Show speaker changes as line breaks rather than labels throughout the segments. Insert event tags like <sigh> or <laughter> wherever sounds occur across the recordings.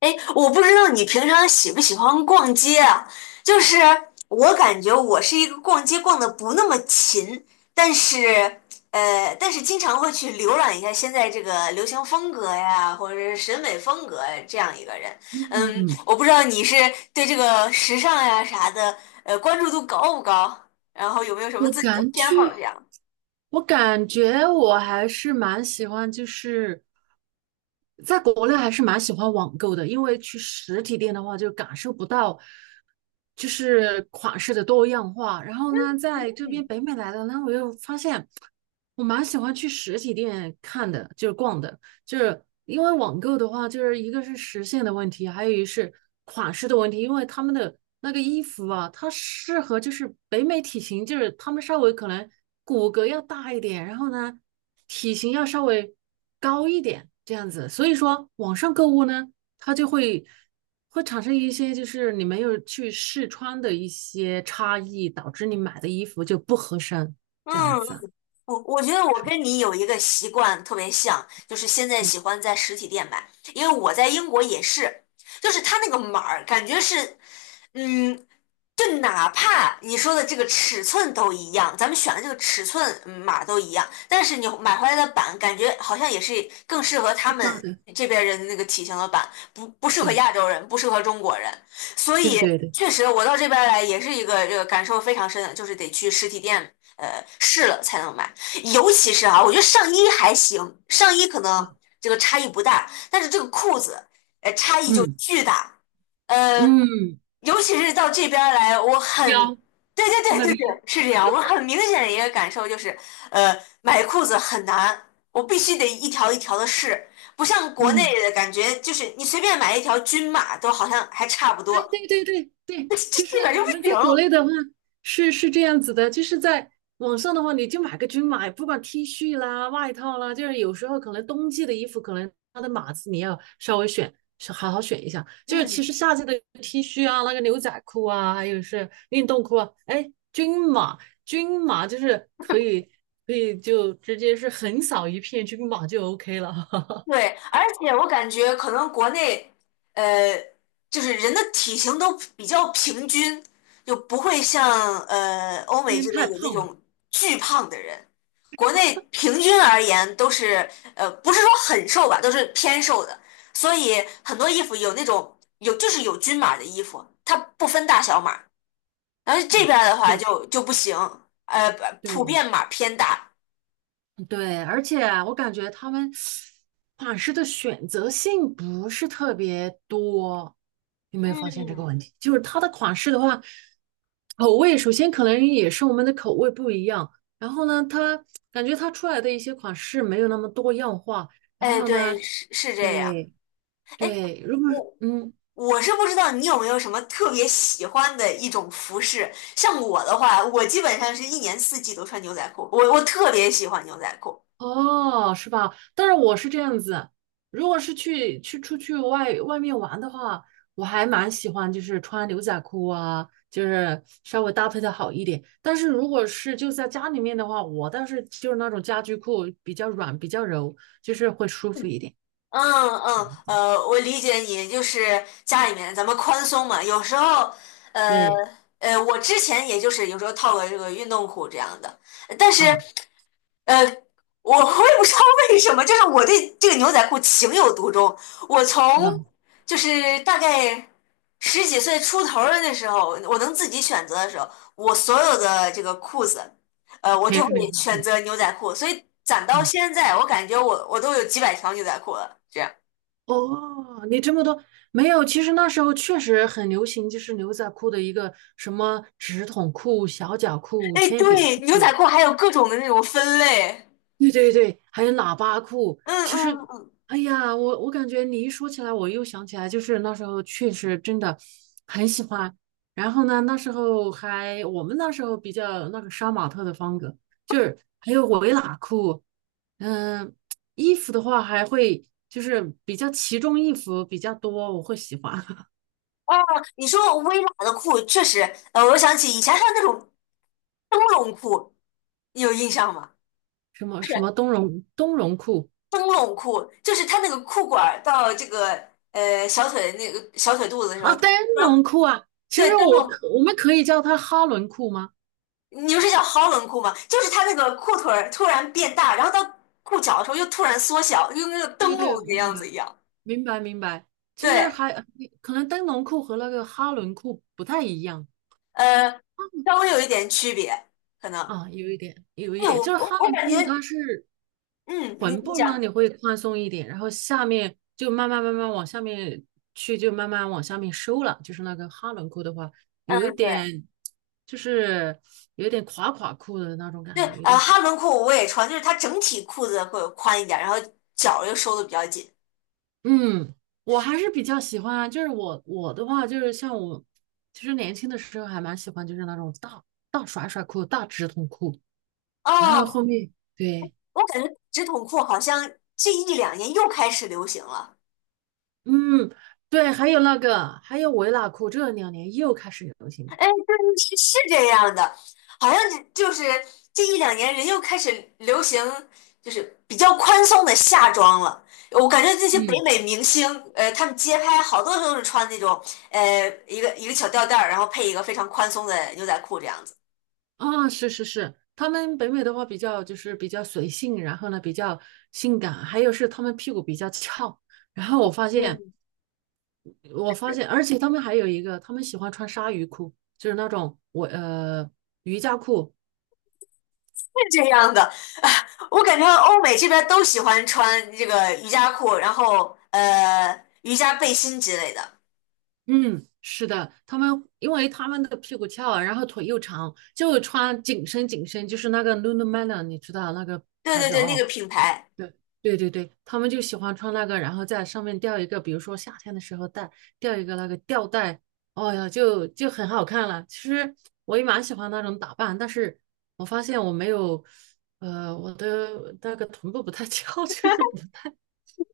哎，我不知道你平常喜不喜欢逛街啊？就是我感觉我是一个逛街逛的不那么勤，但是但是经常会去浏览一下现在这个流行风格呀，或者是审美风格呀这样一个人。嗯，
嗯，
我不知道你是对这个时尚呀啥的，关注度高不高？然后有没有什么
我
自己的
感
偏好
觉，
这样？
我感觉，我还是蛮喜欢，就是在国内还是蛮喜欢网购的，因为去实体店的话就感受不到，就是款式的多样化。然后呢，在这
嗯
边北美来的呢，我又发现我蛮喜欢去实体店看的，就是逛的，就是因为网购的话，就是一个是时限的问题，还有一是款式的问题，因为他们的。那个衣服啊，它适合就是北美体型，就是他们稍微可能骨骼要大一点，然后呢，体型要稍微高一点这样子。所以说，网上购物呢，它就会产生一些就是你没有去试穿的一些差异，导致你买的衣服就不合身这样
嗯。
子。
我觉得我跟你有一个习惯特别像，就是现在喜欢在实体店买，因为我在英国也是，就是他那个码儿感觉是，嗯，就哪怕你说的这个尺寸都一样，咱们选的这个尺寸嗯码都一样，但是你买回来的版感觉好像也是更适合他
是大
们
的，
这边人的那个体型的版，不适合
对
亚洲人，不适合中国人。所
对
以
对对，
确实，我到这边来也是一个这个感受非常深的，就是得去实体店试了才能买。尤其是啊，我觉得上衣还行，上衣可能
啊，
这个差异不大，但是这个裤子差异就
嗯
巨大。呃，
嗯，嗯
尤其是到这边儿来，我很，
腰
对对对
那个
对对，
腰，
是这样。我很明显的一个感受就是，呃，买裤子很难，我必须得一条一条的试，不像国
嗯。
内的感觉，就是你随便买一条均码都好像还差不
哎，
多，
对对对
<laughs>
对，
这
就是
这边儿就
我
不
们在国
行。
内的话是这样子的，就是在网上的话，你就买个均码，不管 T 恤啦、外套啦，就是有时候可能冬季的衣服，可能它的码子你要稍微选，是好好选一下。就是其
嗯。
实夏季的 T 恤啊、那个牛仔裤啊，还有是运动裤啊，哎，均码就是可以就直接是横扫一片均码就 OK 了，
对，而且我感觉可能国内，呃，就是人的体型都比较平均，就不会像欧
<laughs>
美
因为
这边
太
有那
胖
种巨胖的人。国内平均而言都是不是说很瘦吧，都是偏瘦的，所以很多衣服有那种就是有均码的衣服，它不分大小码。然后这
嗯，
边儿的话
是，
就不行，呃，普
对，
遍码偏大。
对，而且我感觉他们款式的选择性不是特别多，有没有发现这个
嗯，
问题？就是它的款式的话，口味首先可能也是我们的口味不一样，然后呢，它感觉它出来的一些款式没有那么多样化，然
哎，
后呢，
对，是是这样。
对
哎，
对，如果是
我
嗯。
我是不知道你有没有什么特别喜欢的一种服饰，像我的话，我基本上是一年四季都穿牛仔裤，我特别喜欢牛仔裤。
哦，是吧？但是我是这样子，如果是去出去外面玩的话，我还蛮喜欢，就是穿牛仔裤啊，就是稍微搭配的好一点。但是如果是就在家里面的话，我倒是就是那种家居裤，比较软，比较柔，就是会舒服一点。
嗯嗯，我理解你，就是家里面咱们宽松嘛，有时候，呃
对
我之前也就是有时候套个这个运动裤这样的，但是。
啊，
呃，我也不知道为什么，就是我对这个牛仔裤情有独钟。我从
是吧？
就是大概十几岁出头儿的那时候，我能自己选择的时候，我所有的这个裤子，我
全
就会
是牛仔
选
裤
择牛仔裤。所以攒到
啊。
现在，我感觉我都有几百条牛仔裤了。这样，
哦，你这么多没有？其实那时候确实很流行，就是牛仔裤的一个什么直筒裤、小脚裤、
哎，
铅笔
对，牛
裤。
仔裤还有各种的那种分类。
对对对，还有喇叭裤。
嗯
其实，
嗯嗯，
哎呀，我感觉你一说起来，我又想起来，就是那时候确实真的很喜欢。然后呢，那时候还我们那时候比较那个杀马特的风格，就是还有围喇裤。嗯，衣服的话还会就是比较其中异服比较多，我会喜欢
哦，你说微喇的裤确实，我想起以前还有那种灯笼裤，你有印象吗？
<laughs> 什么
是。
什么冬绒冬绒裤
灯笼裤，就是它那个裤管儿到这个小腿那个小腿肚子的时候，
啊，
突
灯
然
笼裤啊。其
对
实
灯笼，
我们可以叫它哈伦裤吗？
你不是叫 Holland 裤吗？就是它那个裤腿儿突然变大，然后到裤脚的时候又突然缩小，就跟那个
对
灯
对，
笼那个
我明
样子
白。
一样。
明白明白。其实
对，
还可能灯笼裤和那个哈伦裤不太一样
呃，稍微有一点区别，可能。
啊，有一点，有一
哎，
点，就
我
是
我
哈
我
伦
感觉，
裤它是
嗯，你
臀
你
部那
讲，
里会宽松一点，然后下面就慢慢慢慢往下面去，就慢慢往下面收了。就是那个哈伦裤的话，
嗯，
有一
对
点就是有一点垮垮裤的那种感
对，
觉，有点垮。
哈伦裤我也穿，就是它整体裤子会宽一点，然后脚又收的比较紧。
嗯，我还是比较喜欢啊，就是我的话，就是像我，其实年轻的时候还蛮喜欢，就是那种大大甩甩裤、大直筒裤，然后
哦，
后面对，
我感觉直筒裤好像这一两年又开始流行了。
嗯，对，还有那个，还有维拉裤，这两年又开始流行了。
哎，对，是是这样的，好像就是这一两年人又开始流行，就是比较宽松的夏装了。我感觉这些北
嗯，
美明星，他们街拍好多都是穿那种，一个一个小吊带儿，然后配一个非常宽松的牛仔裤这样子。
啊，是是是，他们北美的话比较就是比较随性，然后呢比较性感，还有是他们屁股比较翘，然后我发现。
嗯，
我发
是
现，而且他们还有一个，他们喜欢穿鲨鱼裤，就是那种我瑜伽裤。
是这样的，<laughs> 我感觉欧美这边都喜欢穿这个瑜伽裤，然后瑜伽背心之类的。
嗯，是的，因为他们的屁股翘，然后腿又长，就穿紧身紧身，就是那个 Lululemon，你知道那个
对
牌
对
子
对，那
哦，
个品牌，
对对对对，他们就喜欢穿那个，然后在上面吊一个，比如说夏天的时候吊一个那个吊带，哦呀，就很好看了。其实我也蛮喜欢那种打扮，但是我发现我没有，我的那个臀部不太 <laughs> 翘，就是不太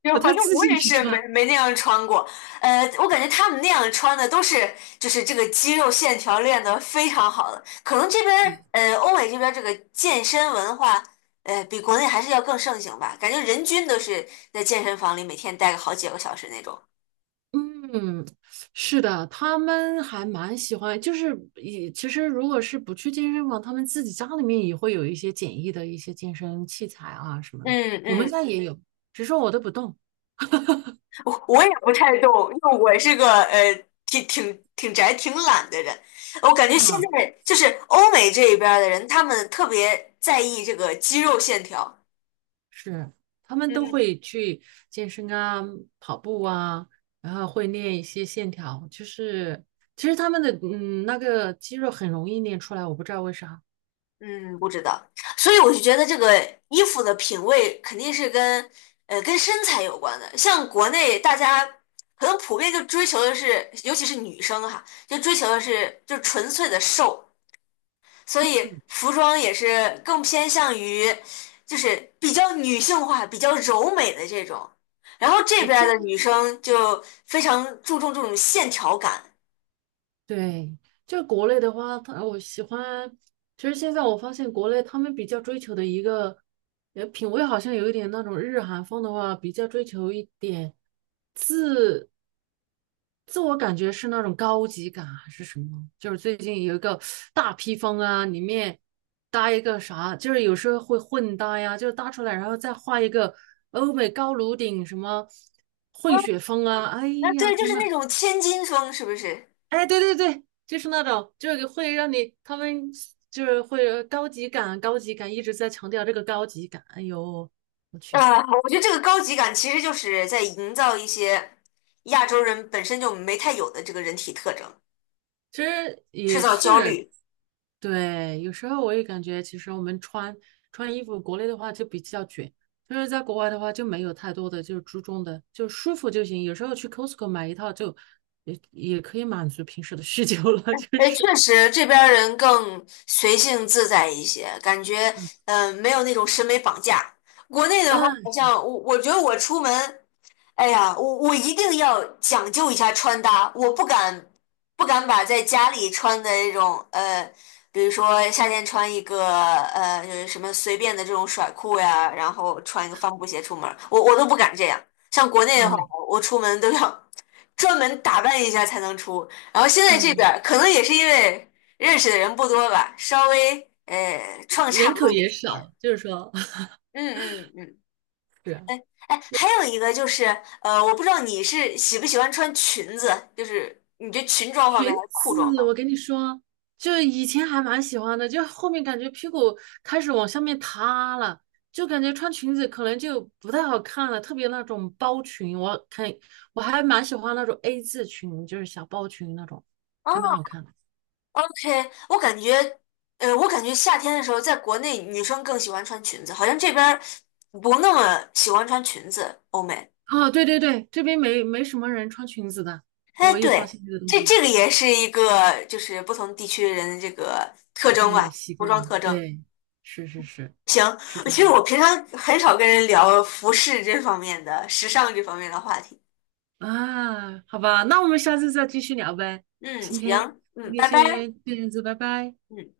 就
不太
反正
自
我
信
也
去
是没
穿。
没那样穿过。我感觉他们那样穿的都是就是这个肌肉线条练得非常好的，可能这边儿
对
欧美这边儿这个健身文化比国内还是要更盛行吧，感觉人均都是在健身房里每天待个好几个小时那种。
嗯，是的，他们还蛮喜欢，就是也其实如果是不去健身房，他们自己家里面也会有一些简易的一些健身器材啊什么的，
嗯
我们
嗯。
家也有，只是我都不动
我也不太懂，因为我是个挺挺宅、挺懒的人。我感觉现
啊。
在就是欧美这一边儿的人，他们特别在意这个肌肉线条。
是，他们都
嗯
会去健身啊，跑步啊，然后会练一些线条，就是其实他们的那个肌肉很容易练出来，我不知道为啥，
嗯，不知道，所以我就觉得这个衣服的品味肯定是跟跟身材有关的。像国内大家可能普遍就追求的是，尤其是女生哈，就追求的是就纯粹的瘦。所以
嗯，
服装也是更偏向于，就是比较女性化、比较柔美的这种。然后这
比
边儿
较
的女生就非常注重这种线条感，
对，就是国内的话，我喜欢。其实现在我发现国内他们比较追求的一个，品味好像有一点那种日韩风的话，比较追求一点自自我感觉是那种高级感还是什么？就是最近有一个大披风啊，里面搭一个啥，就是有时候会混搭呀，就是搭出来然后再画一个欧美高颅顶什么
啊，
混血风啊，哎
啊对，
呀
就是
天呐！
那种千金风，是不是？
哎，对对对，就是那种，就是会让你，他们就是会有高级感，高级感一直在强调这个高级感。哎呦，我去，
啊，我觉得这个高级感其实就是在营造一些亚洲人本身就没太有的这个人体特征，
其实
制
也
造焦
是，
虑。
对，有时候我也感觉，其实我们穿衣服，国内的话就比较卷，就是在国外的话就没有太多的就是注重的，就舒服就行。有时候去 Costco 买一套就也可以满足平时的需求了，就
哎，
是，
确实这边儿人更随性自在一些，感觉嗯、没有那种审美绑架。国内的话，
嗯
好像我觉得我出门，哎呀，我一定要讲究一下穿搭，我不敢不敢把在家里穿的那种，比如说夏天穿一个就是什么随便的这种甩裤呀，然后穿一个帆布鞋出门儿我都不敢这样。像国内的话，
嗯，
我出门都要专门打扮一下才能出。然后现在这边
对，
儿可能也是因为认识的人不多吧，稍微创差
人
不
口
多的
也
活儿。
少，就是说。<laughs>
嗯嗯嗯，
是。
哎，还有一个就是，我不知道你是喜不喜欢穿裙子，就是你这裙装方面
裙
还是裤装
子，
方面？
我跟你说，就以前还蛮喜欢的，就后面感觉屁股开始往下面塌了，就感觉穿裙子可能就不太好看了，特别那种包裙，我看我还蛮喜欢那种 A 字裙，就是小包裙那种，
哦
还蛮好看的。
，OK，我感觉，我感觉夏天的时候，在国内女生更喜欢穿裙子，好像这边儿不那么喜欢穿裙子，欧美。
啊，对对对，这边没什么人穿裙子的，
哎，
我也发
对，
现这个东
这
西，
这个也是一个就是不同地区人的这个特征
对，
吧，
习
服
惯
装
了，
特征。
对，是是是，
行，
是
其
这
实
样。
我平常很少跟人聊服饰这方面的、时尚这方面的话题。
啊，好吧，那我们下次再继续聊呗。
嗯，
今天
行，
今
嗯，
天
拜拜，
先这样子，拜拜。
嗯。